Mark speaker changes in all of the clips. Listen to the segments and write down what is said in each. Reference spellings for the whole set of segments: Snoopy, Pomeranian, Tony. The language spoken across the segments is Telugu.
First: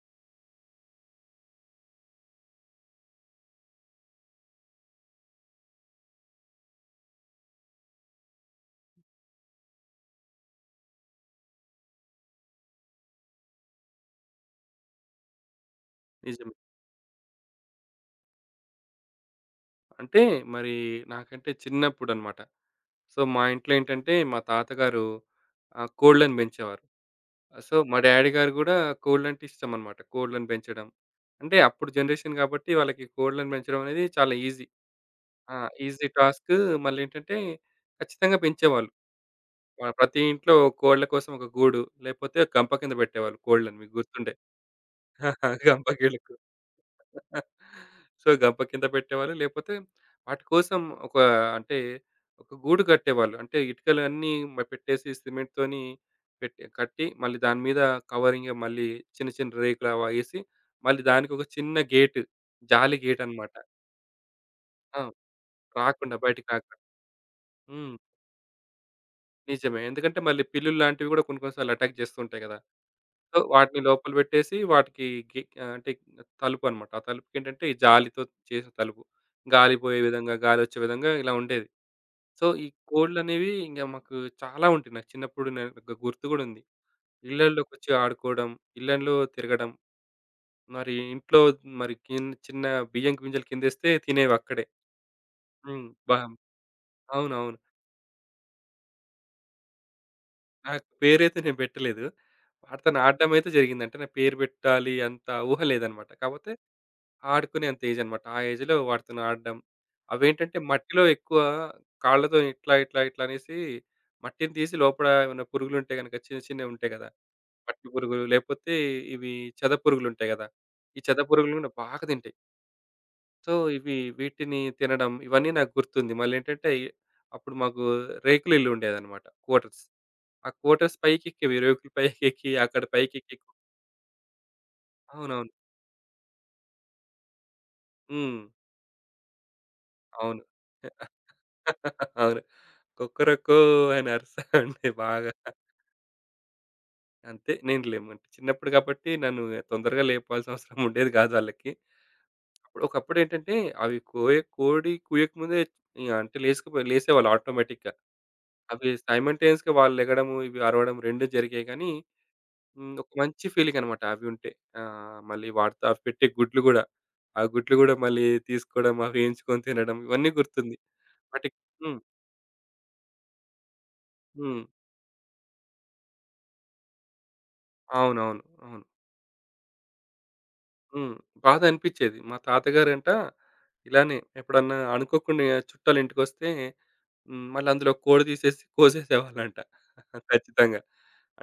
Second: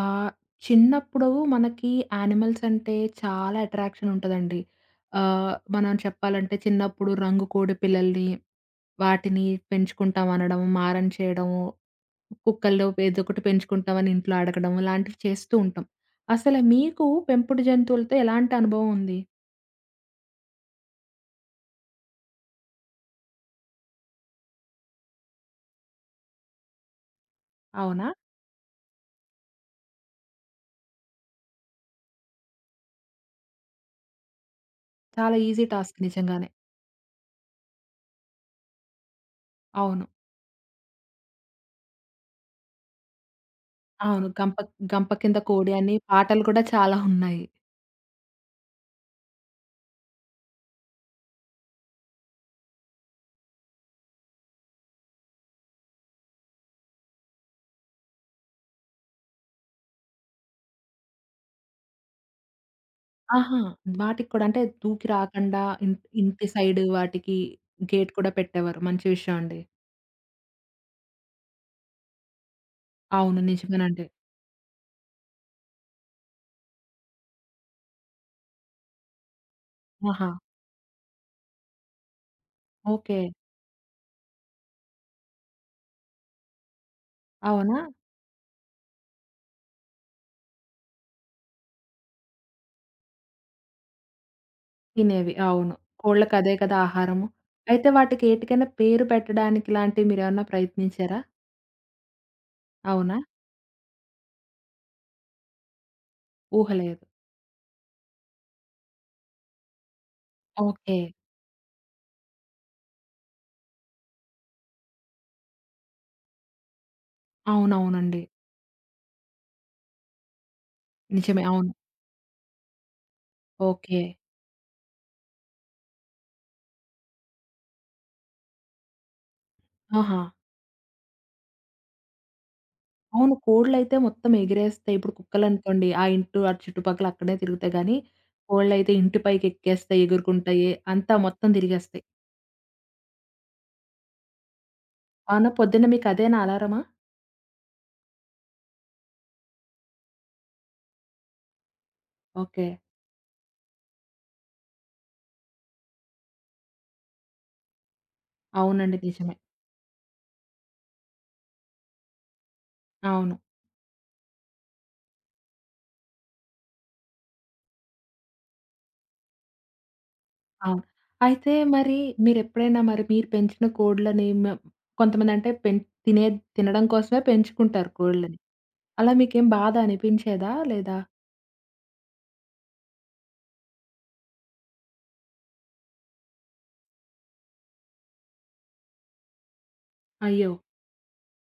Speaker 1: ఆహ్, చిన్నప్పుడు మనకి యానిమల్స్ అంటే చాలా అట్రాక్షన్ ఉంటదండి. మనం చెప్పాలంటే చిన్నప్పుడు రంగు కోడి పిల్లల్ని, వాటిని పెంచుకుంటాం అనడం, మారం చేయడం, కుక్కల్లో ఏదో ఒకటి పెంచుకుంటామని ఇంట్లో అడగడం ఇలాంటివి చేస్తూ ఉంటాం.
Speaker 2: నిజమే.
Speaker 1: అసలు మీకు పెంపుడు జంతువులతో ఎలాంటి అనుభవం ఉంది?
Speaker 2: అంటే మరి నాకంటే చిన్నప్పుడన్నమాట. సో, మా ఇంట్లో ఏంటంటే మా తాతగారు కోళ్ళని పెంచేవారు. సో, మా
Speaker 1: అవునా?
Speaker 2: డ్యాడీ గారు గూడా కోళ్ళంటే ఇష్టమన్నమాట. కోళ్ళని పెంచడం. అంటే అప్పుడు జనరేషన్ గాబట్టి వాళ్ళకి కోళ్ళని పెంచడం అనేది చాలా ఈజీ.
Speaker 1: చాలా
Speaker 2: ఆ,
Speaker 1: ఈజీ టాస్క్
Speaker 2: ఈజీ
Speaker 1: నిజంగానే.
Speaker 2: టాస్క్. మళ్ళేంటంటే ఖచ్చితంగా పెంచేవాళ్ళు.
Speaker 1: అవును.
Speaker 2: ప్రతి ఇంట్లో కోళ్ళ కోసం ఒక గూడు, లేకపోతే గంప కింద పెట్టేవాళ్ళు కోళ్ళని, మీకు
Speaker 1: అవును.
Speaker 2: గుర్తుండే.
Speaker 1: గంప గంప కింద కోడి
Speaker 2: గంప.
Speaker 1: అని పాటలు కూడా చాలా ఉన్నాయి.
Speaker 2: సో, గంప కింద పెట్టేవాళ్ళు. లేపోతే వాటి కోసం ఒక అంటే ఒక గూడు కట్టేవాళ్ళు. అంటే ఇటుకలన్నీ పెట్టేసి సిమెంట్‌తోని పెట్టి కట్టి, మళ్ళీ దాని మీద కవరింగ్, మళ్ళీ చిన్న చిన్న రేకులు అవేసి, మళ్ళీ దానికొక చిన్న గేటు, జాలి గేటన్నమాట.
Speaker 1: ఆహా! వాటికి కూడా అంటే
Speaker 2: ఆ,
Speaker 1: దూకి రాకుండా
Speaker 2: రాకుండా,
Speaker 1: ఇంటి
Speaker 2: బయటికి రాకుండా.
Speaker 1: సైడ్ వాటికి
Speaker 2: హ్మ్.
Speaker 1: గేట్ కూడా పెట్టేవారు. మంచి విషయం అండి.
Speaker 2: నిజమే. ఎందుకంటే మళ్ళీ పిల్లుల్లాంటివి గూడా కొన్ని కొన్ని సార్లు అటాక్ చేస్తూ ఉంటాయి గదా! సో,
Speaker 1: అవును.
Speaker 2: వాటిని
Speaker 1: నిజమేనండి.
Speaker 2: లోపల పెట్టేసి వాటికి అంటే తలుపనమాట. ఆ తలుపుకేంటంటే ఈ జాలితో చేసిన తలుపు. గాలి పోయే
Speaker 1: ఆహా!
Speaker 2: విధంగా, గాలొచ్చే విధంగా ఇలా ఉండేది. సో, ఈ
Speaker 1: ఓకే.
Speaker 2: కోడ్లనేవి ఇంగ మాకు చాలా ఉంటయి. నాకు చిన్నప్పుడు నేను ఒక గుర్తు గూడా ఉంది.
Speaker 1: అవునా?
Speaker 2: ఇళ్ళలోకొచ్చి ఆడుకోవడం, ఇళ్ళలో తిరగడం, మరి ఇంట్లో మరి కిన్ చిన్న బియ్యం గింజలు కిందేస్తే తినేవక్కడే.
Speaker 1: తినేవి. అవును.
Speaker 2: హ్మ్. బా
Speaker 1: కోళ్ళకి అదే కదా ఆహారము.
Speaker 2: అవునవును.
Speaker 1: అయితే వాటికి ఏటికైనా పేరు పెట్టడానికి లాంటివి మీరేమన్నా
Speaker 2: నాకు
Speaker 1: ప్రయత్నించారా?
Speaker 2: పేరైతే నేను పెట్టలేదు. వాటితోని
Speaker 1: అవునా?
Speaker 2: ఆడడం అయితే జరిగింది. అంటే నా పేరు పెట్టాలి అంత ఊహ లేదనమాట. కాపోతే
Speaker 1: ఊహ లేదు.
Speaker 2: ఆడుకునేంత ఏజనమాట. ఆ ఏజ్‌లో వాటితోని ఆడడం. అవేంటంటే
Speaker 1: ఓకే.
Speaker 2: మట్టిలో ఎక్కువ కాళ్ళతో ఇట్లా, ఇట్లా, ఇట్లా అనేసి మట్టిని తీసి లోపల ఏమైనా పురుగులుంటే గనక, చిన్న చిన్నవుంటాయి గదా, మట్టి పురుగులు,
Speaker 1: అవునవునండి.
Speaker 2: లేపోతే ఇవి చెద పురుగులుంటాయి గదా! ఈ చెద
Speaker 1: నిజమే.
Speaker 2: పురుగులు గూడా
Speaker 1: అవును.
Speaker 2: బాగా తింటాయి. సో, ఇవి,
Speaker 1: ఓకే.
Speaker 2: వీటిని తినడం ఇవన్నీ నాకు గుర్తుంది. మళ్ళేంటంటే అప్పుడు మాకు రేకుల ఇల్లు ఉండేదనమాట, క్వార్టర్స్.
Speaker 1: ఆహా!
Speaker 2: ఆ క్వార్టర్స్ పైకెక్కేవి, రేకుల పైకెక్కి అక్కడ
Speaker 1: అవును.
Speaker 2: పైకెక్కి.
Speaker 1: కోడ్లయితే మొత్తం ఎగిరేస్తాయి. ఇప్పుడు
Speaker 2: అవునవును.
Speaker 1: కుక్కలనుకోండి, ఆ ఇంటు అటు చుట్టుపక్కల అక్కడే తిరుగుతాయి గానీ,
Speaker 2: హ్మ్.
Speaker 1: కోళ్ళయితే ఇంటి పైకెక్కేస్తాయి,
Speaker 2: అవును.
Speaker 1: ఎగురుకుంటాయి. అంతా మొత్తం తిరిగేస్తాయి.
Speaker 2: అవును. 'కొక్కొరకో' అని అరుస్తా ఉండే బాగా.
Speaker 1: అవునా? పొద్దున్న మీకదేనా అలారమా?
Speaker 2: అంతే, నేను లేము అంటే చిన్నప్పుడు కాబట్టి నన్ను తొందరగా లేపాల్సిన అవసరం ఉండేది కాదు వాళ్ళకి.
Speaker 1: ఓకే.
Speaker 2: అప్పుడు ఒకప్పుడు ఏంటంటే అవి కోడి కూయకముందే ఇగ అంటే లేసుకపో లేసేవాళ్ళు ఆటోమేటిక్‌గా. అవి
Speaker 1: అవునండి. నిజమే.
Speaker 2: సైమల్టేనియస్‌గా వాళ్ళు లెగడము, ఇవి అరవడం 2 జరిగాయి, కానీ హ్మ్, ఒక
Speaker 1: అవును.
Speaker 2: మంచి ఫీలింగ్ అనమాట అవి ఉంటే. మళ్ళీ వాటితో అవి పెట్టే గుడ్లు గూడా, ఆ గుడ్లు గూడా మళ్ళీ తీసుకోవడం, అవి వేయించుకొని తినడం ఇవన్నీ గుర్తుంది.
Speaker 1: అవును. అయితే
Speaker 2: వాటికి హ్మ్.
Speaker 1: మరి మీరెప్పుడైనా మరి మీరు పెంచిన కోడ్లని
Speaker 2: హ్మ్.
Speaker 1: కొంతమందంటే తినే తినడం కోసమే పెంచుకుంటారు కోళ్ళని.
Speaker 2: అవునవును. అవును. అవును.
Speaker 1: అలా మీకేం బాధ అనిపించేదా? లేదా?
Speaker 2: హ్మ్. బాధ అనిపిచ్చేది. మా తాతగారంట ఇలానే ఎప్పుడన్నా అనుకోకుండా చుట్టాలు ఇంటికొస్తే హ్మ్, మళ్ళీ అందులో కోడి తీసేసి కోసేసేవాళ్ళంట.
Speaker 1: అయ్యో!
Speaker 2: ఖచ్చితంగా.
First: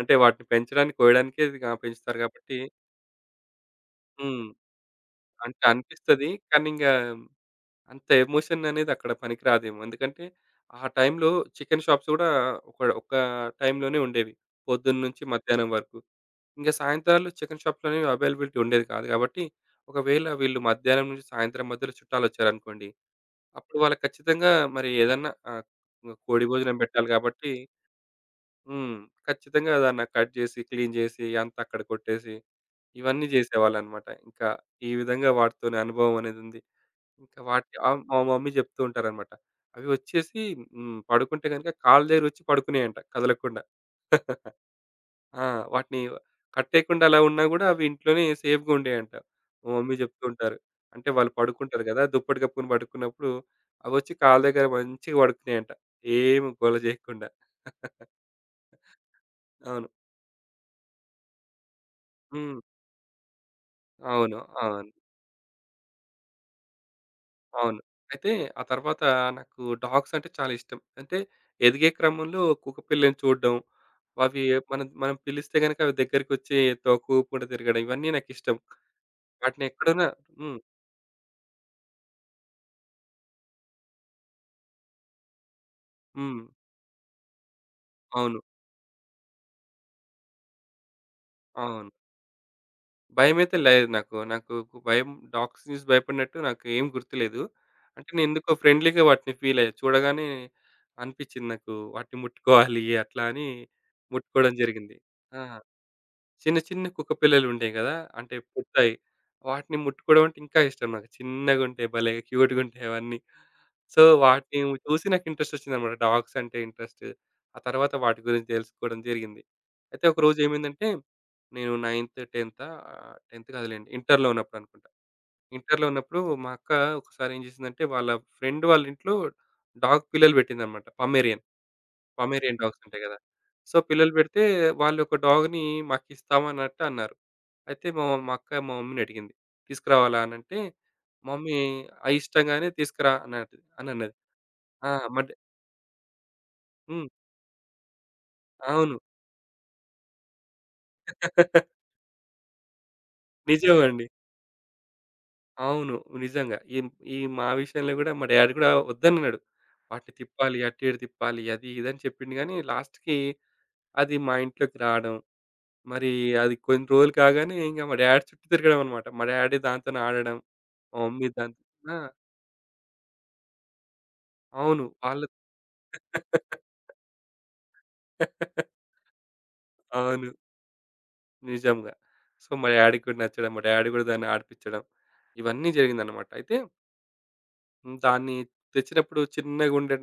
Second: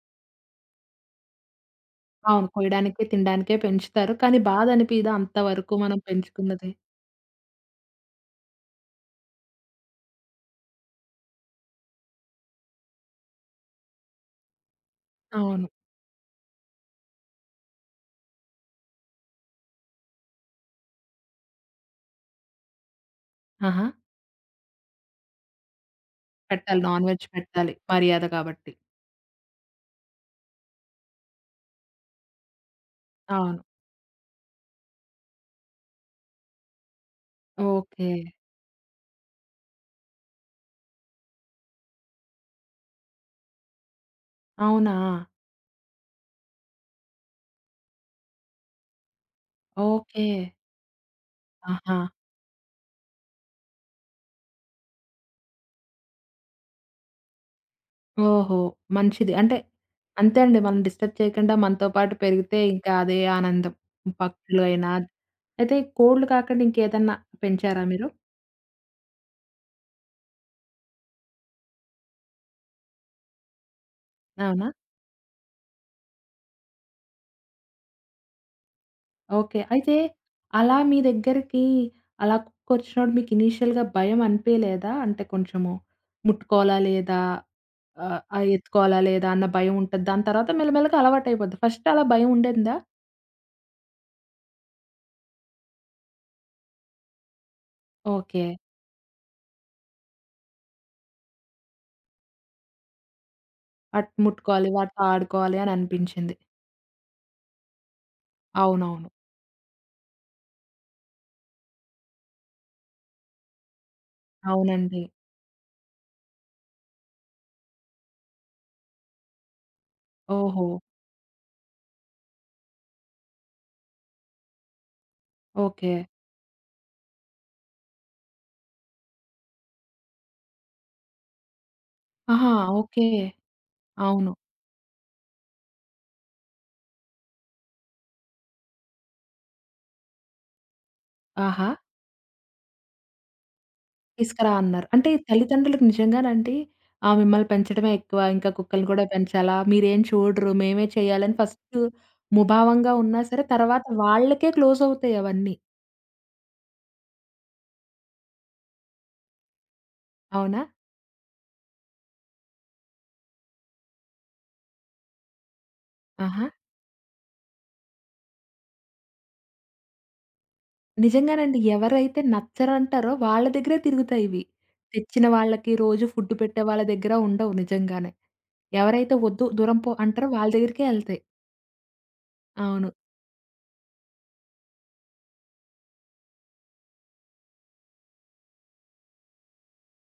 Speaker 2: అంటే వాటిని పెంచడానికి, కోయడానికే ఇదిగా పెంచుతారు
Speaker 1: అవును.
Speaker 2: కాబట్టి.
Speaker 1: కోయడానికే, తినడానికే పెంచుతారు. కానీ
Speaker 2: హ్మ్.
Speaker 1: బాధనిపియదా
Speaker 2: అంటే
Speaker 1: అంతవరకు మనం
Speaker 2: అనిపిస్తది. కానీ
Speaker 1: పెంచుకున్నది?
Speaker 2: ఇంగా అంత ఎమోషన్ అనేది అక్కడ పనికి రాదేమో. ఎందుకంటే ఆ టైంలో చికెన్ షాప్స్ గూడా ఒక ఒక టైంలోనే ఉండేవి. పొద్దున్నుంచి
Speaker 1: అవును.
Speaker 2: మధ్యాహ్నం వరకు. ఇంక సాయంత్రాలు చికెన్ షాప్‌లోనే అవైలబిలిటీ ఉండేది కాదు కాబట్టి, ఒకవేళ వీళ్ళు మధ్యాహ్నం నుంచి సాయంత్రం మధ్యలో చుట్టాలొచ్చారనుకోండి, అప్పుడు
Speaker 1: ఆహా!
Speaker 2: వాళ్ళకి ఖచ్చితంగా మరి ఏదన్నా కోడి భోజనం
Speaker 1: పెట్టాలి. నాన్
Speaker 2: పెట్టాలి
Speaker 1: వెజ్
Speaker 2: కాబట్టి,
Speaker 1: పెట్టాలి. మర్యాద కాబట్టి.
Speaker 2: హ్మ్, ఖచ్చితంగా దాన్ని కట్ చేసి, క్లీన్ చేసి, అంతా అక్కడ కొట్టేసి, ఇవన్నీ
Speaker 1: అవును.
Speaker 2: చేసేవాళ్ళనమాట. ఇంకా ఈ విధంగా వాటితోని అనుభవం అనేదుంది. ఇంకా వాటి,
Speaker 1: ఓకే.
Speaker 2: మా మమ్మీ చెప్తూ ఉంటారనమాట. అవి వచ్చేసి హ్మ్, పడుకుంటే గనుక కాళ్ళు దగ్గరకొచ్చి పడుకునేయంట కదలకుండా.
Speaker 1: అవునా?
Speaker 2: ఆ, వాటిని కట్టేయకుండా అలా ఉన్నా గూడా అవి ఇంట్లోనే సేఫ్‌గా ఉండేయంట. మా మమ్మీ జెప్తూ
Speaker 1: ఓకే.
Speaker 2: ఉంటారు. అంటే వాళ్ళు పడుకుంటారు
Speaker 1: ఆహా!
Speaker 2: గదా! దుప్పటి కప్పుకొని పడుకున్నప్పుడు అవొచ్చి కాళ్ళ దగ్గర మంచిగా పడుకునేయంట, ఏమి గోల జేయకుండా.
Speaker 1: ఓహో! మంచిది. అంటే
Speaker 2: అవును.
Speaker 1: అంతే అండి. మనం డిస్టర్బ్ చేయకుండా మనతో పాటు
Speaker 2: హ్మ్.
Speaker 1: పెరిగితే ఇంకా అదే ఆనందం.
Speaker 2: అవును. అవును.
Speaker 1: పక్షులైనా అయితే కోళ్ళు కాకుండా ఇంకేదన్నా
Speaker 2: అవును.
Speaker 1: పెంచారా మీరు?
Speaker 2: అయితే ఆ తర్వాత నాకు డాగ్స్ అంటే చాలా ఇష్టం. అంటే ఎదిగే క్రమంలో కుక్క పిల్లని చూడడం, అవి
Speaker 1: అవునా?
Speaker 2: మనం మనం పిలిస్తే గనక అవి దగ్గరికొచ్చి తోక ఊపకుండా తిరగడం ఇవన్నీ నాకిష్టం.
Speaker 1: ఓకే.
Speaker 2: వాటిని
Speaker 1: అయితే
Speaker 2: ఎక్కడున్నా హ్మ్.
Speaker 1: అలా మీ దగ్గరికి అలా కుక్కొచ్చినప్పుడు మీకు ఇనీషియల్‌గా భయం అనిపియలేదా? అంటే కొంచెము
Speaker 2: హ్మ్.
Speaker 1: ముట్టుకోవాలా లేదా? ఆహ్, ఆ!
Speaker 2: అవును.
Speaker 1: ఎత్తుకోవాలా లేదా అన్న భయం ఉంటది. దాని తర్వాత మెల్లమెల్లగా అలవాటయిపోద్ది. ఫస్ట్
Speaker 2: అవును.
Speaker 1: అలా భయం ఉండిందా?
Speaker 2: భయమైతే లేదు నాకు. నాకు ఒక భయం, డాగ్స్ చూసి భయపడినట్టు నాకు ఏం గుర్తులేదు. అంటే నేను
Speaker 1: ఓకే.
Speaker 2: ఎందుకో ఫ్రెండ్లీగా వాటిని ఫీల్ అయ్యా. చూడగానే అనిపించింది నాకు వాటిని ముట్టుకోవాలి అట్లా అని,
Speaker 1: అటు
Speaker 2: ముట్టుకోవడం
Speaker 1: ముట్టుకోవాలి,
Speaker 2: జరిగింది.
Speaker 1: వాటితో
Speaker 2: ఆ,
Speaker 1: ఆడుకోవాలి అని అనిపించింది.
Speaker 2: చిన్న చిన్న కుక్క పిల్లలు ఉంటాయి కదా! అంటే పుడతాయి.
Speaker 1: అవునవును.
Speaker 2: వాటిని ముట్టుకోవడం అంటే ఇంకా ఇష్టం నాకు. చిన్నగుంటాయి, భలే క్యూట్‌గా ఉంటాయి అవన్నీ. సో, వాటిని
Speaker 1: అవునండి.
Speaker 2: చూసి నాకు ఇంట్రెస్ట్ వచ్చిందనమాట. డాగ్స్ అంటే ఇంట్రెస్ట్. ఆ తర్వాత వాటి గురించి తెలుసుకోవడం జరిగింది. అయితే ఒకరోజు
Speaker 1: ఓహో!
Speaker 2: ఏమైందంటే నేను 10థ్ కాదులెండి. ఇంటర్‌లో ఉన్నప్పుడు అనుకుంటా. ఇంటర్‌లో
Speaker 1: ఓకే.
Speaker 2: ఉన్నప్పుడు మా అక్క ఒకసారి ఏం చేసిందంటే, వాళ్ళ ఫ్రెండ్ వాళ్ళ ఇంట్లో డాగ్ పిల్లలు పెట్టిందనమాట. పమేరియన్.
Speaker 1: ఆహా!
Speaker 2: పమేరియన్ డాగ్స్ ఉంటాయి
Speaker 1: ఓకే.
Speaker 2: కదా! సో, పిల్లలు
Speaker 1: అవును.
Speaker 2: పెడితే వాళ్ళు ఒక డాగ్‌ని మాకిస్తామన్నట్టు అన్నారు. అయితే మా మా అక్క మా మమ్మీని అడిగింది. తీసుకురావాలా అనంటే, మమ్మీ
Speaker 1: ఆహా!
Speaker 2: ఆ, ఇష్టంగానే తీసుకురా అన్నట్టు అని అనన్నది.
Speaker 1: తీసుకురా అన్నారు.
Speaker 2: ఆ!
Speaker 1: అంటే
Speaker 2: మడ్
Speaker 1: తల్లిదండ్రులకు నిజంగానండి
Speaker 2: హ్మ్.
Speaker 1: ఆ! మిమ్మల్ని పెంచడమే ఎక్కువ. ఇంకా కుక్కల్ని
Speaker 2: అవును.
Speaker 1: కూడా పెంచాలా? మీరేం చూడరు, మేమే చేయాలని ఫస్ట్ ముభావంగా ఉన్నా సరే తర్వాత
Speaker 2: నిజమండి.
Speaker 1: వాళ్ళకే క్లోజ్ అవుతాయి అవన్నీ.
Speaker 2: అవును. నిజంగా. ఈ ఈ మా విషయంలో గూడా మా డ్యాడీ గూడా వద్దన్నాడు. వాటిని తిప్పాలి,
Speaker 1: అవునా?
Speaker 2: అటు ఇటు తిప్పాలి, అది ఇది అని చెప్పిండు గానీ, లాస్ట్‌కి అది మా ఇంట్లోకి రావడం, మరి
Speaker 1: ఆహా!
Speaker 2: అది కొన్ని రోజులు కాగానే ఇంక మా డ్యాడీ చుట్టూ తిరగడం అన్నమాట. మా డ్యాడీ దాంతోనే ఆడడం. ఓహ్! మీరు దాన్
Speaker 1: నిజంగానండి.
Speaker 2: ఆ!
Speaker 1: ఎవరైతే నచ్చరంటారో వాళ్ళ దగ్గరే తిరుగుతాయివి.
Speaker 2: అవును. వాళ్ళు,
Speaker 1: తెచ్చిన వాళ్ళకి, రోజు ఫుడ్ పెట్టే వాళ్ళ దగ్గర ఉండవు నిజంగానే. ఎవరైతే వద్దు దూరం పో అంటారో
Speaker 2: అవును.
Speaker 1: వాళ్ళ దగ్గరికే ఎళ్తాయి.
Speaker 2: నిజంగా. సో, మా
Speaker 1: అవును.
Speaker 2: డ్యాడీకి కూడా నచ్చడం. మా డ్యాడీ కూడా దాన్ని ఆడిపిచ్చడం. ఇవన్నీ జరిగిందనమాట. అయితే హ్మ్, దాన్ని తెచ్చినప్పుడు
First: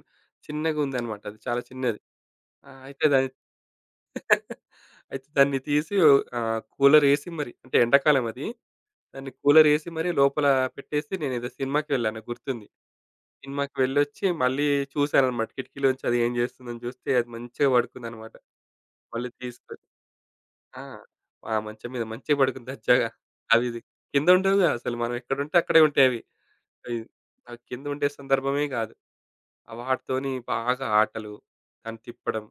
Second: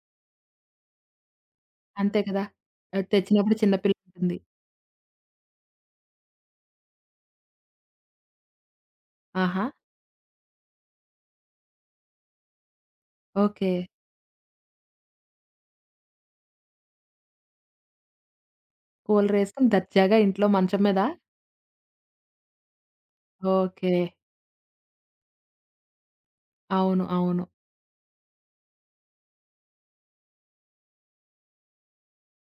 Speaker 2: చిన్నగుందనమాట. అది చాలా చిన్నది.
Speaker 1: అంతే కదా!
Speaker 2: ఆ, అయితే దాన్ని,
Speaker 1: తెచ్చినప్పుడు చిన్న పిల్ల ఉంటుంది.
Speaker 2: అయితే దాన్ని తీసి కూలరేసి, మరి అంటే ఎండాకాలం అది. దాన్ని
Speaker 1: ఆహా!
Speaker 2: కూలరేసి మరి లోపల పెట్టేసి నేనేదో సినిమాకి వెళ్ళాను. నాకు గుర్తుంది.
Speaker 1: ఓకే.
Speaker 2: సినిమాకి వెళ్ళొచ్చి మళ్ళీ చూసాననమాట. కిటికీలోంచి అది ఏం చేస్తుందని చూస్తే అది మంచిగా పడుకుందనమాట. మళ్ళీ
Speaker 1: కూలర్ ఏసుకొని
Speaker 2: తీసుకొ
Speaker 1: దర్జాగా ఇంట్లో
Speaker 2: ఆ!
Speaker 1: మంచం మీద
Speaker 2: ఆ మంచం మీద మంచిగా పడుకుంది దర్జాగా. అవి ఇది
Speaker 1: ఓకే.
Speaker 2: కింద ఉండవుగా అసలు. మనం ఎక్కడుంటే అక్కడే ఉంటాయి అవి. అయి
Speaker 1: అవును. అవును.
Speaker 2: అవి కింద ఉండే సందర్భమే కాదు. ఆ వాటితోని బాగా ఆటలు, దాన్ని తిప్పడం,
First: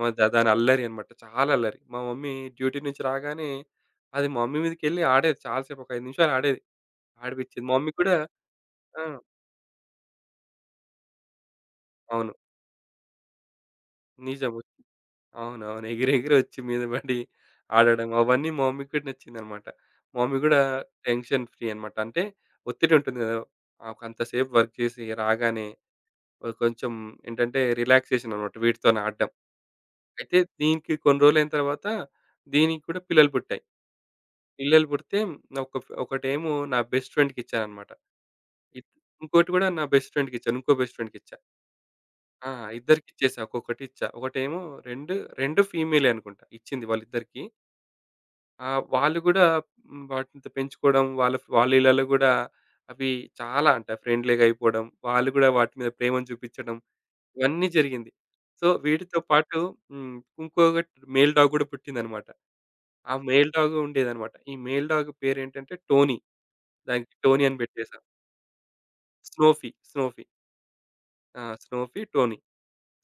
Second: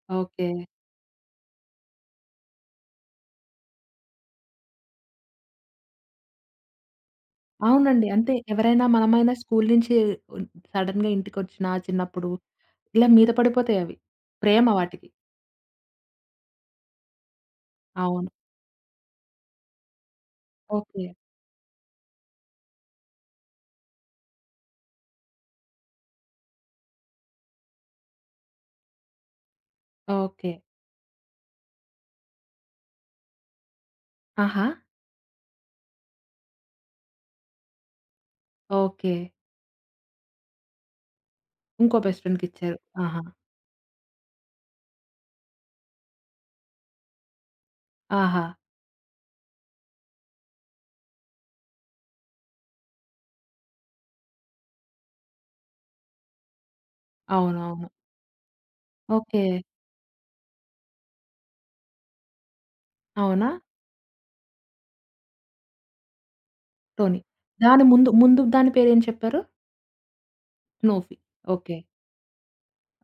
Speaker 2: మ ద
Speaker 1: ఓకే.
Speaker 2: దాని అల్లరి అన్నమాట. చాలా అల్లరి. మా మమ్మీ డ్యూటీ నుంచి రాగానే అది మా మమ్మీ మీదకెళ్ళి ఆడేది చాలా సేపు. ఒక 5 నిమిషాలు ఆడేది. ఆడిపిచ్చేది. మా మమ్మీ
Speaker 1: అవునండి.
Speaker 2: కూడా
Speaker 1: అంతే. ఎవరైనా
Speaker 2: ఆ!
Speaker 1: మనమైనా స్కూలు నుంచి ఉన్ సడెన్‌గా ఇంటికొచ్చినా చిన్నప్పుడు
Speaker 2: అవును.
Speaker 1: ఇలా మీద పడిపోతాయవి.
Speaker 2: నిజం.
Speaker 1: ప్రేమ వాటికి.
Speaker 2: అవునవును. ఎగిరి ఎగిరి వచ్చి మీద పడి ఆడడం
Speaker 1: అవును.
Speaker 2: అవన్నీ మా మమ్మీకి కూడా నచ్చిందనమాట. మా మమ్మీ కూడా
Speaker 1: ఓకే.
Speaker 2: టెన్షన్ ఫ్రీ అనమాట. అంటే ఒత్తిడి ఉంటుంది కదా! కొంతసేపు వర్క్ చేసి రాగానే కొంచెం ఏంటంటే రిలాక్సేషన్ అనమాట వీటితోని ఆడడం. అయితే
Speaker 1: ఓకే.
Speaker 2: దీనికి కొన్ని రోజులైన తర్వాత దీనికి కూడా పిల్లలు పుట్టాయి.
Speaker 1: ఆహా!
Speaker 2: పిల్లలు పుడితే నా ఒక ఒకటేమో నా బెస్ట్ ఫ్రెండ్‌కి ఇచ్చాననమాట. ఇ
Speaker 1: ఓకే.
Speaker 2: ఇంకోటి కూడా నా బెస్ట్ ఫ్రెండ్‌కి ఇచ్చాను. ఇంకో బెస్ట్ ఫ్రెండ్‌కి ఇచ్చా.
Speaker 1: ఇంకో బెస్ట్
Speaker 2: ఆ,
Speaker 1: ఫ్రెండ్‌కిచ్చారు. ఆహా!
Speaker 2: ఇద్దరికిచ్చేసా. ఒక్కొక్కటి ఇచ్చా. 2, 2 ఫీమేలే అనుకుంటా ఇచ్చింది వాళ్ళిద్దరికీ.
Speaker 1: ఆహా!
Speaker 2: ఆ, వాళ్ళు గూడా హ్మ్, వాటిని పెంచుకోవడం, వాళ్ళ వాళ్ళ ఇళ్ళలో గూడా అవి చాలా అంట ఫ్రెండ్లీగా అయిపోవడం, వాళ్ళు గూడా వాటి మీద ప్రేమను చూపించడం ఇవన్నీ
Speaker 1: అవునవును.
Speaker 2: జరిగింది. సో, వీటితో
Speaker 1: ఓకే.
Speaker 2: పాటు హ్మ్, ఇంకొక మేల్ డాగ్ గూడా పుట్టిందనమాట. ఆ
Speaker 1: అవునా?
Speaker 2: మేల్ డాగ్ ఉండేదనమాట. ఈ మేల్ డాగ్ పేరేంటంటే టోనీ. దానికి
Speaker 1: టోనీ.
Speaker 2: టోనీ అని
Speaker 1: దాని
Speaker 2: పెట్టేసాం.
Speaker 1: ముందు, ముందు దాని పేరేం చెప్పారు?
Speaker 2: స్నోఫీ.
Speaker 1: స్నోఫీ.
Speaker 2: ఆ,
Speaker 1: ఓకే.
Speaker 2: స్నోఫీ, టోనీ.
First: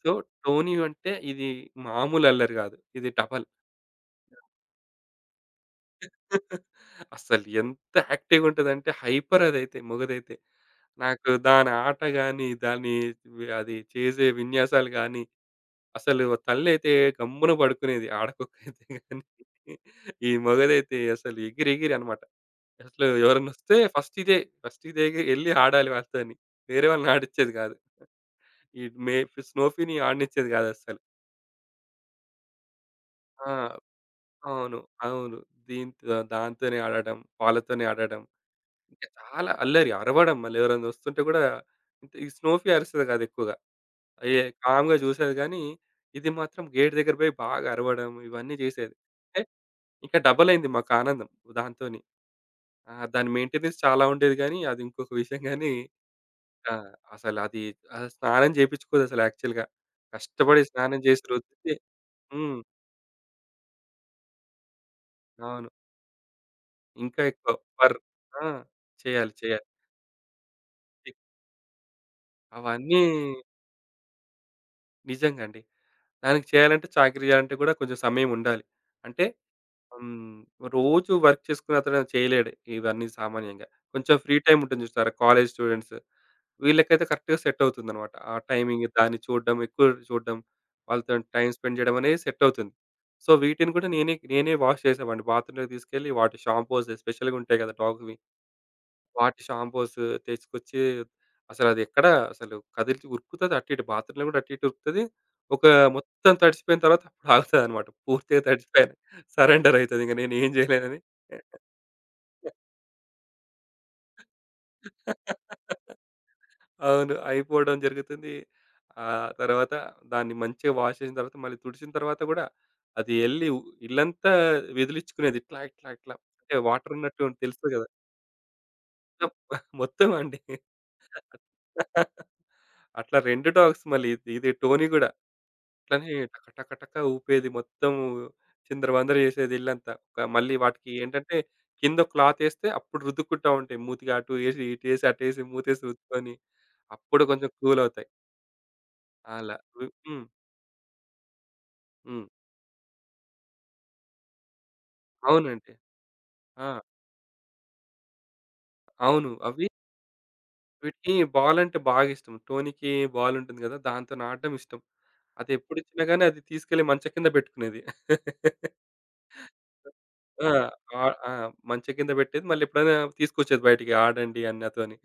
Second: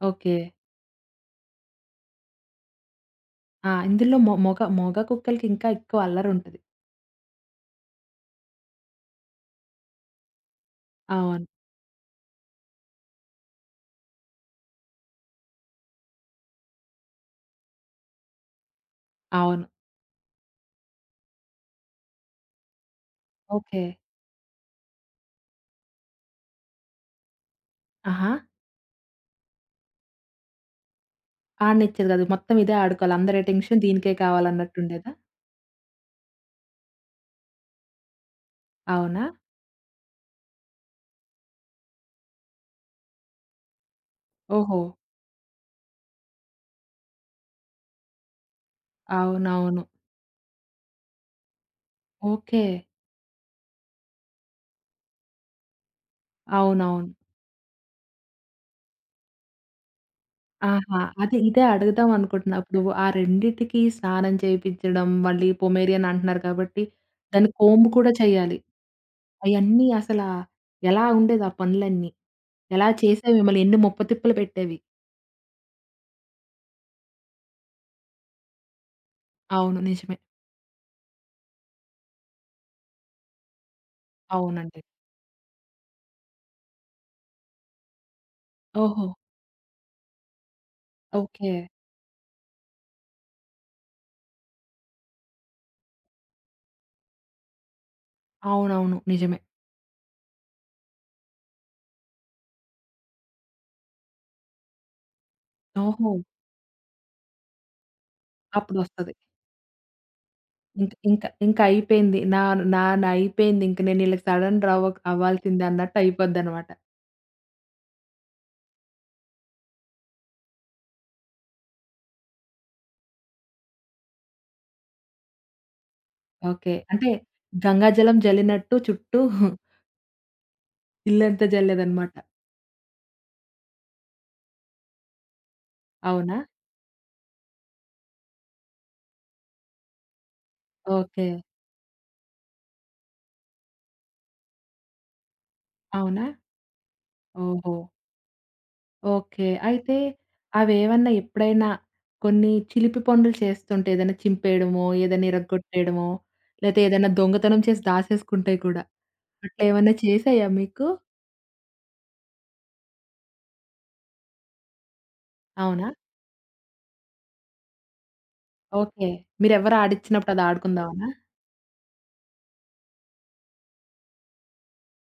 Speaker 2: So,
Speaker 1: okay.
Speaker 2: టోనీ అంటే ఇది మామూలు అల్లరి గాదు. ఇది డబల్.
Speaker 1: ఆ! ఇందులో మొగ మొగ కుక్కలకి ఇంకా ఎక్కువ అల్లరుంటది.
Speaker 2: అసలు ఎంత యాక్టివ్‌గా ఉంటదంటే, హైపర్ అదైతే, మొగదైతే. నాకు
Speaker 1: అవును.
Speaker 2: దాని ఆట గాని, దాన్ని, అది చేసే విన్యాసాలు గాని, అసలు తల్లయితే గమ్మున పడుకునేది, ఆడకుక్కయితే గాని.
Speaker 1: అవును.
Speaker 2: ఈ మొగదైతే అసలు ఎగిరెగిరి అన్నమాట. అసలు ఎవరన్నొస్తే
Speaker 1: ఓకే.
Speaker 2: ఫస్ట్ ఇదే. ఫస్ట్ ఇదే ఎళ్లి ఆడాలి వాళ్ళతోని. వేరే వాళ్ళని ఆడిచ్చేది కాదు.
Speaker 1: ఆహా!
Speaker 2: ఈ మే స్నోఫీని ఆడనిచ్చేది కాదస్సలు.
Speaker 1: ఆడనిచ్చేది కాదు. మొత్తం ఇదే ఆడుకోవాలి. అందరి
Speaker 2: ఆ,
Speaker 1: అటెన్షన్ దీనికే
Speaker 2: అవును.
Speaker 1: కావాలన్నట్టుండేదా?
Speaker 2: అవును. దాంతోనే ఆడడం, వాళ్ళతోనే ఆడడం. ఇంకా
Speaker 1: అవునా?
Speaker 2: చాలా అల్లరి, అరవడం మళ్ళీ ఎవరైనా వస్తుంటే కూడా, ఈ స్నోఫీ అరుస్తది కాదు ఎక్కువగా. ఏ
Speaker 1: ఓహో!
Speaker 2: కామ్‌గా చూసేది గానీ, ఇది మాత్రం గేట్ దగ్గర పోయి బాగా అరవడం ఇవన్నీ చేసేది. అంటే
Speaker 1: అవునవును.
Speaker 2: ఇంకా డబుల్ అయింది మాకు ఆనందం దాంతోని.
Speaker 1: ఓకే.
Speaker 2: దాని మెయింటెనెన్స్ చాలా ఉండేది గానీ, అది ఇంకొక విషయం గానీ. ఆ,
Speaker 1: అవునవును.
Speaker 2: అసలు అది స్నానం చేపించుకోదసలు యాక్చువల్‌గా. కష్టపడి స్నానం
Speaker 1: ఆహా!
Speaker 2: చేసి
Speaker 1: అదే ఇదే
Speaker 2: రుద్దితే
Speaker 1: అడుగుదాం అనుకుంటున్నా.
Speaker 2: హ్మ్.
Speaker 1: ఇప్పుడు ఆ రెండిటికి స్నానం చేపించడం, మళ్ళీ
Speaker 2: అవును.
Speaker 1: పొమేరియన్ అంటున్నారు కాబట్టి,
Speaker 2: ఇంకా
Speaker 1: దాన్ని
Speaker 2: ఎక్కువ
Speaker 1: కోంబ్
Speaker 2: ఫర్
Speaker 1: కూడా
Speaker 2: ఆ!
Speaker 1: చేయాలి.
Speaker 2: చేయాలి. చేయాలి.
Speaker 1: అయన్నీ అసలా ఎలా ఉండేది ఆ పనులన్నీ? ఎలా
Speaker 2: అవన్నీ
Speaker 1: చేసేవి మిమ్మల్ని? ఎన్ని ముప్పతిప్పలు పెట్టేవి?
Speaker 2: నిజంగా అండి. దానికి చేయాలంటే, చాకిరీ చేయాలంటే కూడా కొంచెం సమయం ఉండాలి. అంటే
Speaker 1: అవును. నిజమే.
Speaker 2: హ్మ్, రోజు వర్క్ చేసుకునతను చేయలేడు ఇవన్నీ సామాన్యంగా. కొంచెం ఫ్రీ టైమ్
Speaker 1: అవునండి.
Speaker 2: ఉంటుంది చూసారా కాలేజ్ స్టూడెంట్స్. వీళ్ళకైతే కరెక్ట్‌గా సెట్ అవుతుందన్నమాట. ఆ టైమింగ్
Speaker 1: ఓహో!
Speaker 2: దాన్ని చూడడం, ఎక్కువ చూడడం, వాళ్ళతోని
Speaker 1: ఓకే.
Speaker 2: టైమ్ స్పెండ్ చేయడం అనేది సెట్ అవుతుంది. సో, వీటిని కూడా నేనే నేనే వాష్ చేసేవాడిని. బాత్రూమ్‌లోకి తీసుకెళ్ళి, వాటి షాంపూస్ ఎస్పెషల్‌గా ఉంటాయి కదా, డాగ్‌వి.
Speaker 1: అవునవును. నిజమే.
Speaker 2: వాటి షాంపూస్ తెచ్చుకొచ్చి, అసలదెక్కడ అసలు కదిలిచి ఉరుకుతది అటు ఇటు, బాత్రూమ్‌లో గూడా అటు ఇటు ఉరుకుతది. ఒక
Speaker 1: ఓహో!
Speaker 2: మొత్తం తడిచిపోయిన తర్వాత అప్పుడు ఆగుతదనమాట. పూర్తిగా తడిచిపోయాను.
Speaker 1: అప్పుడొస్తది.
Speaker 2: సరెండర్ అయితది. ఇంక నేనేం
Speaker 1: ఇంక
Speaker 2: జేయలేనని.
Speaker 1: ఇంక ఇంకయిపోయింది. నా నా నయిపోయింది. ఇంక నేను ఈళ్ళకి సడన్ రవ్వ అవ్వాల్సిందే అన్నట్టు అయిపోద్దనమాట.
Speaker 2: అవును. అయిపోవడం జరుగుతుంది. తర్వాత దాన్ని మంచిగా వాష్ చేసిన తర్వాత, మళ్ళీ తుడిచిన తర్వాత గూడా అది ఎళ్లి ఉ ఇల్లంతా విదిలించుకునేది. ఇట్లా, ఇట్లా, ఇట్లా, అంటే
Speaker 1: ఓకే.
Speaker 2: వాటర్
Speaker 1: అంటే
Speaker 2: ఉన్నట్టు తెలుస్తది గదా!
Speaker 1: గంగాజలం జల్లినట్టు చుట్టూ
Speaker 2: మొత్తం అండి.
Speaker 1: ఇల్లంతా జల్లేదనమాట.
Speaker 2: అట్లా 2 డాగ్స్, మళ్ళీ ఇది ఇది టోనీ గూడా. అట్లనే
Speaker 1: అవునా?
Speaker 2: టక టక టక ఊపేది, మొత్తం చిందరవందర చేసేది ఇల్లంతా. మళ్ళీ వాటికి
Speaker 1: ఓకే.
Speaker 2: ఏంటంటే కింద క్లాతేస్తే అప్పుడు రుద్దుకుంటా ఉంటాయి. మూతికి అటు ఏసి, ఇటేసి, అటేసి, మూతేసి
Speaker 1: అవునా?
Speaker 2: రుద్దుకొని అప్పుడు కొంచెం
Speaker 1: ఓహో!
Speaker 2: కూలవుతాయి.
Speaker 1: ఓకే.
Speaker 2: అలా. రు
Speaker 1: అయితే
Speaker 2: హ్మ్.
Speaker 1: అవేవన్నా ఎప్పుడైనా
Speaker 2: హ్మ్.
Speaker 1: కొన్ని చిలిపి పనులు చేస్తుంటే ఏదైనా చింపేయడమో, ఏదైనా
Speaker 2: అవునండి.
Speaker 1: ఇరగ్గొట్టేయడమో,
Speaker 2: ఆ,
Speaker 1: లేతే ఏదైనా దొంగతనం చేసి దాసేసుకుంటాయి కూడా.
Speaker 2: అవును.
Speaker 1: అట్లా ఏమన్నా చేసాయా మీకు?
Speaker 2: వీటికి బాలంటే బాగా ఇష్టం. టోనీకి బాల్ ఉంటుంది కదా! దాంతోని ఆడడం ఇష్టం.
Speaker 1: అవునా?
Speaker 2: అదెప్పుడిచ్చినా గాని అది తీసుకెళ్ళి మంచం కింద పెట్టుకునేది.
Speaker 1: ఓకే. మీరెవ్వరు ఆడిచ్చినప్పుడు అది
Speaker 2: ఆ!
Speaker 1: ఆడుకుందామనా?
Speaker 2: ఆహ్, ఆ! మంచం కింద పెట్టేది. మళ్ళీ ఎప్పుడైనా తీసుకొచ్చేది బయటికి, ఆడండి అని నాతోని.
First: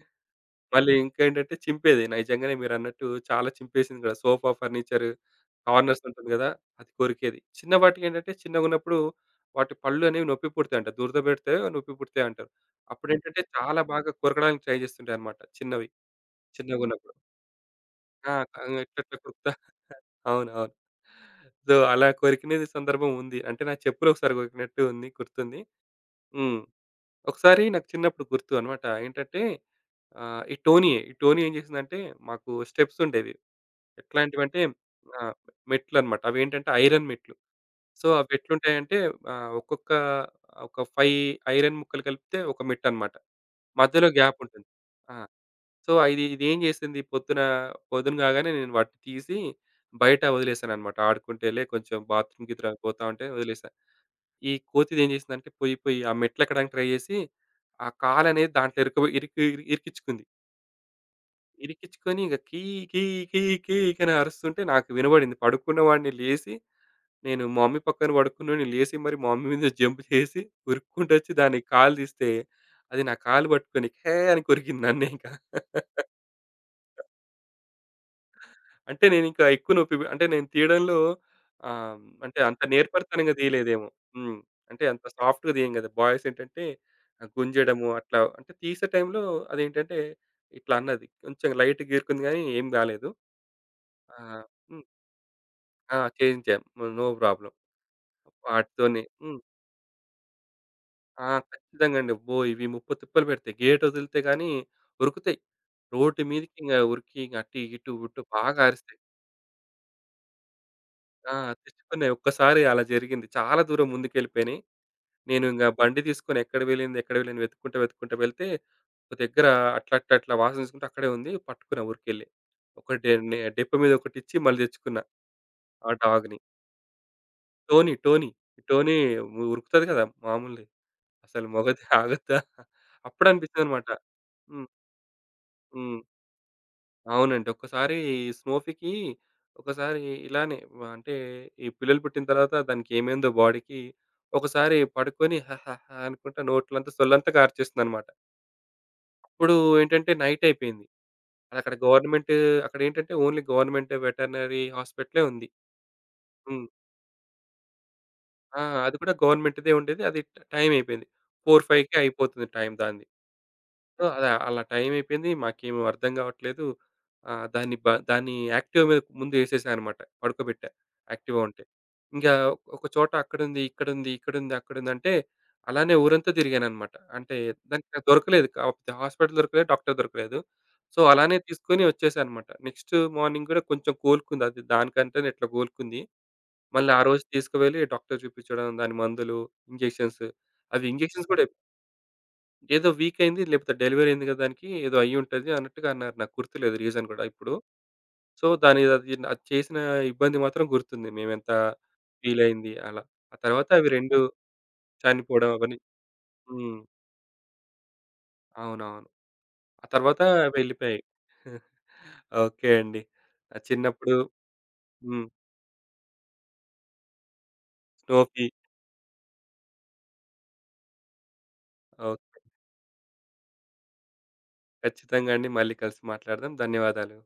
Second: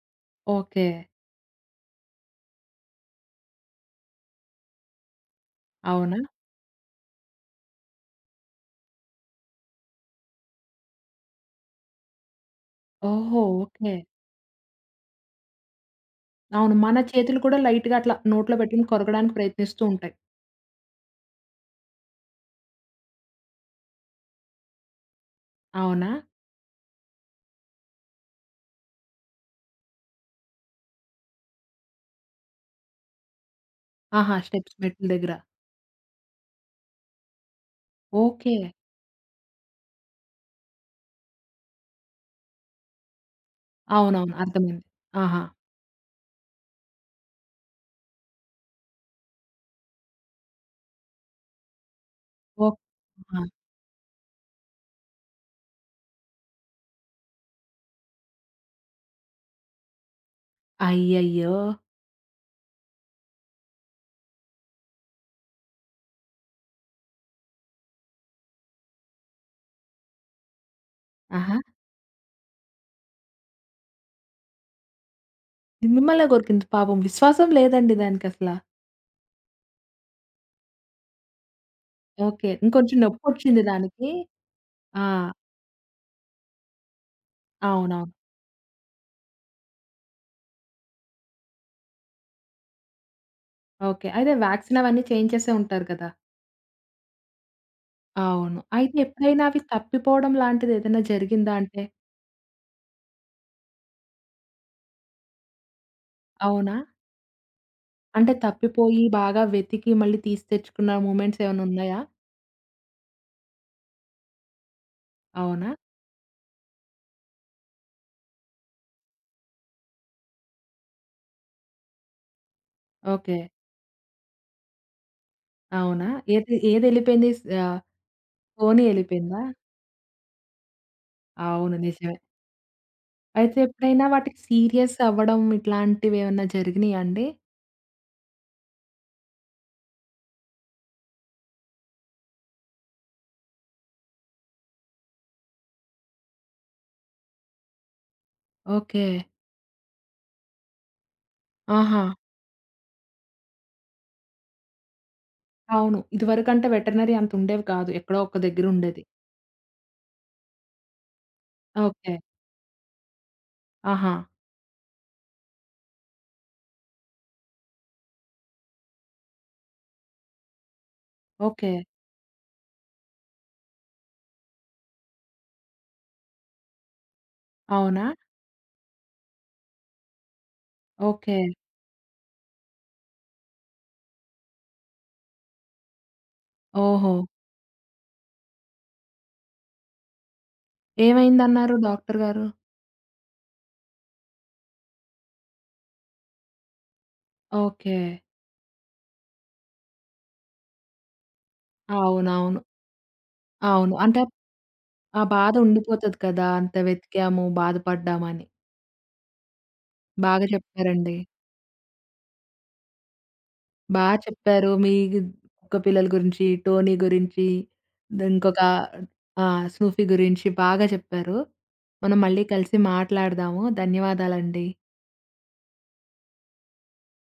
Speaker 1: ఓకే.
Speaker 2: మళ్ళీ ఇంకేంటంటే చింపేది. నిజంగానే మీరన్నట్టు చాలా చింపేసింది గూడా. సోఫా, ఫర్నిచర్, కార్నర్స్
Speaker 1: అవునా?
Speaker 2: ఉంటుంది గదా, అది కొరికేది. చిన్న వాటికేంటంటే చిన్నగున్నప్పుడు వాటి పళ్ళు అనేవి నొప్పి పుడతాయంట. దురద పెడితే నొప్పి పుడతాయంటారు. అప్పుడేంటంటే
Speaker 1: ఓహో!
Speaker 2: చాలా
Speaker 1: ఓకే.
Speaker 2: బాగా కొరకడానికి ట్రై చేస్తుంటాయన్నమాట చిన్నవి.
Speaker 1: అవును. మన
Speaker 2: చిన్నగున్నప్పుడు.
Speaker 1: చేతులు కూడా లైట్‌గా అట్లా
Speaker 2: ఆ!
Speaker 1: నోట్లో పెట్టుకొని
Speaker 2: ఇట్లిట్లా
Speaker 1: కొరకడానికి
Speaker 2: కొరుకుతా,
Speaker 1: ప్రయత్నిస్తూ ఉంటాయి.
Speaker 2: అవునవును. సో, అలా కొరికినది సందర్భం ఉంది. అంటే నా చెప్పులు ఒకసారి కొరికినట్టు ఉంది గుర్తుంది.
Speaker 1: అవునా?
Speaker 2: హ్మ్. ఒకసారి నాకు చిన్నప్పుడు గుర్తు అన్నమాట. ఏంటంటే ఈ టోనీయే. ఈ టోనీ ఏం చేసిందంటే మాకు స్టెప్స్ ఉండేవి.
Speaker 1: ఆహా!
Speaker 2: ఎట్లాంటివంటే
Speaker 1: స్టెప్స్ మెట్ల దగ్గర.
Speaker 2: ఆహ్, మెట్లన్నమాట. అవేంటంటే ఐరన్ మెట్లు. సో, అవి
Speaker 1: ఓకే.
Speaker 2: ఎట్లుంటాయంటే ఆహ్, ఒక్కొక్క ఒక 5 ఐరన్ ముక్కలు కలిపితే ఒక మెట్టన్నమాట. మధ్యలో
Speaker 1: అవునవును.
Speaker 2: గ్యాప్ ఉంటుంది.
Speaker 1: అర్థమైంది.
Speaker 2: ఆ.
Speaker 1: ఆహా!
Speaker 2: సో, ఇదేం చేసింది పొద్దున, పొద్దున కాగానే నేను వాటిని తీసి బయట వదిలేసానన్నమాట. ఆడుకుంటేలే, కొంచెం బాత్రూమ్ గిత్ర
Speaker 1: ఓహ్!
Speaker 2: పోతా ఉంటే
Speaker 1: ఆ!
Speaker 2: వదిలేసా. ఈ కోతిది ఏం చేసిందంటే పోయి, పోయి ఆ మెట్లెక్కడానికి ట్రై చేసి, ఆ కాలనేది దాంట్లో ఇరుక ఇరికి ఇరికిచ్చుకుంది.
Speaker 1: అయ్యయ్యో!
Speaker 2: ఇరికిచ్చుకొని, ఇక కీ కీ కీ కీ కని అరుస్తుంటే నాకు వినబడింది. పడుకున్న వాడిని లేసి, నేను మా మమ్మీ పక్కన పడుకున్నోడిని లేసి, మరి మా మమ్మీ మీద జంప్ చేసి ఉరుక్కుంటొచ్చి
Speaker 1: ఆహా!
Speaker 2: దాని కాలు తీస్తే అది నా కాలు పట్టుకొని హే! అని కొరికింది నన్నే ఇంకా.
Speaker 1: మిమ్మల్నే కొరికింది పాపం. విశ్వాసం లేదండి దానికసల.
Speaker 2: అంటే నేనింకా ఎక్కువ నొప్పి పె అంటే నేను తీయడంలో ఆహ్, అంటే
Speaker 1: ఓకే.
Speaker 2: అంత
Speaker 1: ఇంకొంచెం
Speaker 2: నేర్పరితనంగా
Speaker 1: నొప్పొచ్చింది
Speaker 2: తీయలేదేమో.
Speaker 1: దానికి.
Speaker 2: హ్మ్. అంటే
Speaker 1: ఆ!
Speaker 2: అంత సాఫ్ట్‌గా తీయం కదా బాయ్స్. ఏంటంటే గుంజడము
Speaker 1: అవునవును.
Speaker 2: అట్లా, అంటే తీసే టైంలో అదేంటంటే ఇట్లా అన్నది. కొంచెం లైట్‌గా గీరుకుంది గానీ ఏం కాలేదు.
Speaker 1: ఓకే.
Speaker 2: ఆ!
Speaker 1: అయితే వ్యాక్సిన్
Speaker 2: హ్మ్.
Speaker 1: అవన్నీ చేయించేసే ఉంటారు
Speaker 2: ఆ,
Speaker 1: కదా!
Speaker 2: చేయించాం. No problem.
Speaker 1: అవును. అయితే
Speaker 2: వాటితోనే హ్మ్.
Speaker 1: ఎప్పుడైనా అవి తప్పిపోవడం లాంటిది ఏదైనా
Speaker 2: ఆ,
Speaker 1: జరిగిందా అంటే?
Speaker 2: ఖచ్చితంగా అండి. అబ్బో! ఇవి ముప్పు తిప్పలు పెడతాయి. గేట్ వదిలితే గాని ఉరుకుతాయి. రోడ్డు మీదకి ఇంగ
Speaker 1: అవునా?
Speaker 2: ఉరికి ఇంగ అటు, ఇటు, ఉటు
Speaker 1: అంటే
Speaker 2: బాగా అరుస్తాయి.
Speaker 1: తప్పిపోయి బాగా వెతికి మళ్ళీ తీసి తెచ్చుకున్న
Speaker 2: ఆ,
Speaker 1: మూమెంట్స్ ఏమైనా ఉన్నాయా?
Speaker 2: తెచ్చుకున్నాయి. ఒక్కసారి అలా జరిగింది. చాలా దూరం ముందుకెళ్ళిపోయినాయి. నేను ఇంగ
Speaker 1: అవునా?
Speaker 2: బండి తీసుకొని ఎక్కడ వెళ్ళింది, ఎక్కడ వెళ్ళింది వెతుక్కుంటా, వెతుక్కుంటా వెళ్తే ఒక దగ్గర అట్లా, అట్లా, అట్లా వాసన చూసుకుంటే అక్కడే ఉంది. పట్టుకున్నా ఉరికెళ్ళి. ఒకటి నే
Speaker 1: ఓకే.
Speaker 2: డెప్ప మీద ఒకటిచ్చి మళ్ళీ తెచ్చుకున్నా ఆ
Speaker 1: అవునా?
Speaker 2: డాగ్‌ని.
Speaker 1: ఏది ఏదెళ్ళిపోయింది?
Speaker 2: టోనీ, టోనీ,
Speaker 1: ఫోనే
Speaker 2: టోనీ
Speaker 1: ఎళ్ళిపోయిందా?
Speaker 2: ఉరుకుతది కదా! మామూలే. అసలు
Speaker 1: అవును.
Speaker 2: మొగతి
Speaker 1: నిజమే.
Speaker 2: ఆగద్దా?
Speaker 1: అయితే
Speaker 2: అప్పుడనిపిచ్చిందనమాట.
Speaker 1: ఎప్పుడైనా వాటికి
Speaker 2: హ్మ్.
Speaker 1: సీరియస్ అవ్వడం
Speaker 2: హ్మ్.
Speaker 1: ఇట్లాంటివేమన్నా జరిగినియా అండి?
Speaker 2: అవునండి. ఒక్కసారి స్నోఫీకి ఒకసారి ఇలానే అంటే ఈ పిల్లలు పుట్టిన తర్వాత దానికేమైందో బాడీకి, ఒకసారి పడుకొని హహహా! అనుకుంటా నోట్లంతా సొల్లంతా గార్చేసిందనమాట.
Speaker 1: ఓకే.
Speaker 2: అప్పుడు ఏంటంటే నైటయిపోయింది. అదక్కడ
Speaker 1: ఆహా!
Speaker 2: గవర్నమెంట్ అక్కడేంటంటే ఓన్లీ గవర్నమెంట్ వెటర్నరీ హాస్పిటలే ఉంది.
Speaker 1: అవును.
Speaker 2: హ్మ్.
Speaker 1: ఇదివరకంటే వెటర్నరీ అంతుండేవి కాదు. ఎక్కడో ఒక్క
Speaker 2: ఆ,
Speaker 1: దగ్గర
Speaker 2: అది
Speaker 1: ఉండేది.
Speaker 2: కూడా గవర్నమెంట్‌దే ఉండేది. అది టైమయిపోయింది. 4, 5కే
Speaker 1: ఓకే.
Speaker 2: అయిపోతుంది టైం దాంది. సో,
Speaker 1: ఆహా!
Speaker 2: అలా అలా టైం అయిపోయింది. మాకేమి అర్థం కావట్లేదు. దాన్ని దాన్ని యాక్టివా మీద ముందు ఏసేసా అనమాట. పడుకోబెట్టా యాక్టివా ఉంటే.
Speaker 1: ఓకే.
Speaker 2: ఇంగా ఒక ఒక చోట అక్కడుంది, ఇక్కడుంది, ఇక్కడుంది, అక్కడుంది అంటే అలానే ఊరంతా తిరిగాననమాట. అంటే దానికి నాకు
Speaker 1: అవునా?
Speaker 2: దొరకలేదు. కాపోతే హాస్పిటల్ దొరకలేదు. డాక్టర్ దొరకలేదు. సో, అలానే
Speaker 1: ఓకే.
Speaker 2: తీసుకొని వచ్చేసా అనమాట. నెక్స్ట్ మార్నింగ్ కూడా కొంచెం కోలుకుంది. అది దానికంటేనే ఇట్లా కోలుకుంది. మళ్ళీ ఆ
Speaker 1: ఓహో!
Speaker 2: రోజు తీసుకువెళ్ళి డాక్టర్ చూపించడం, దాని మందులు, ఇంజెక్షన్స్, అవి ఇంజెక్షన్స్ కూడా
Speaker 1: ఏమైందన్నారు డాక్టర్ గారు?
Speaker 2: ఏదో వీక్ అయింది. లేపోతే డెలివరీ అయింది గదా, దానికి ఏదో అయ్యుంటది అన్నట్టుగా అన్నారు. నాకు గుర్తులేదు రీజన్ గూడా ఇప్పుడు.
Speaker 1: ఓకే.
Speaker 2: సో, అది చేసిన ఇబ్బంది మాత్రం గుర్తుంది. మేమెంత
Speaker 1: అవునవును.
Speaker 2: ఫీలయింది అలా. ఆ తర్వాత అవి
Speaker 1: అవును.
Speaker 2: 2
Speaker 1: అంటే ఆ
Speaker 2: చనిపోవడం
Speaker 1: బాధ
Speaker 2: అవన్నీ
Speaker 1: ఉండిపోతది కదా! అంత
Speaker 2: హ్మ్,
Speaker 1: వెతికాము, బాధపడ్డామని.
Speaker 2: అవునవును. ఆ తర్వాత
Speaker 1: బాగా
Speaker 2: అవి వెళ్ళిపోయాయి.
Speaker 1: చెప్పారండి.
Speaker 2: ఓకే అండి. ఆ
Speaker 1: బా
Speaker 2: చిన్నప్పుడు
Speaker 1: చెప్పారు. మీ
Speaker 2: హ్మ్.
Speaker 1: కుక్క పిల్లల గురించి, టోనీ గురించి, ద-
Speaker 2: స్నోఫీ
Speaker 1: ఇంకొక ఆ! స్నూఫీ గురించి బాగా చెప్పారు. మనం
Speaker 2: ఓహ్!
Speaker 1: మళ్ళీ కలిసి మాట్లాడదాము. ధన్యవాదాలండి.
Speaker 2: ఖచ్చితంగా అండి. మళ్ళీ కలిసి మాట్లాడదాం. ధన్యవాదాలు.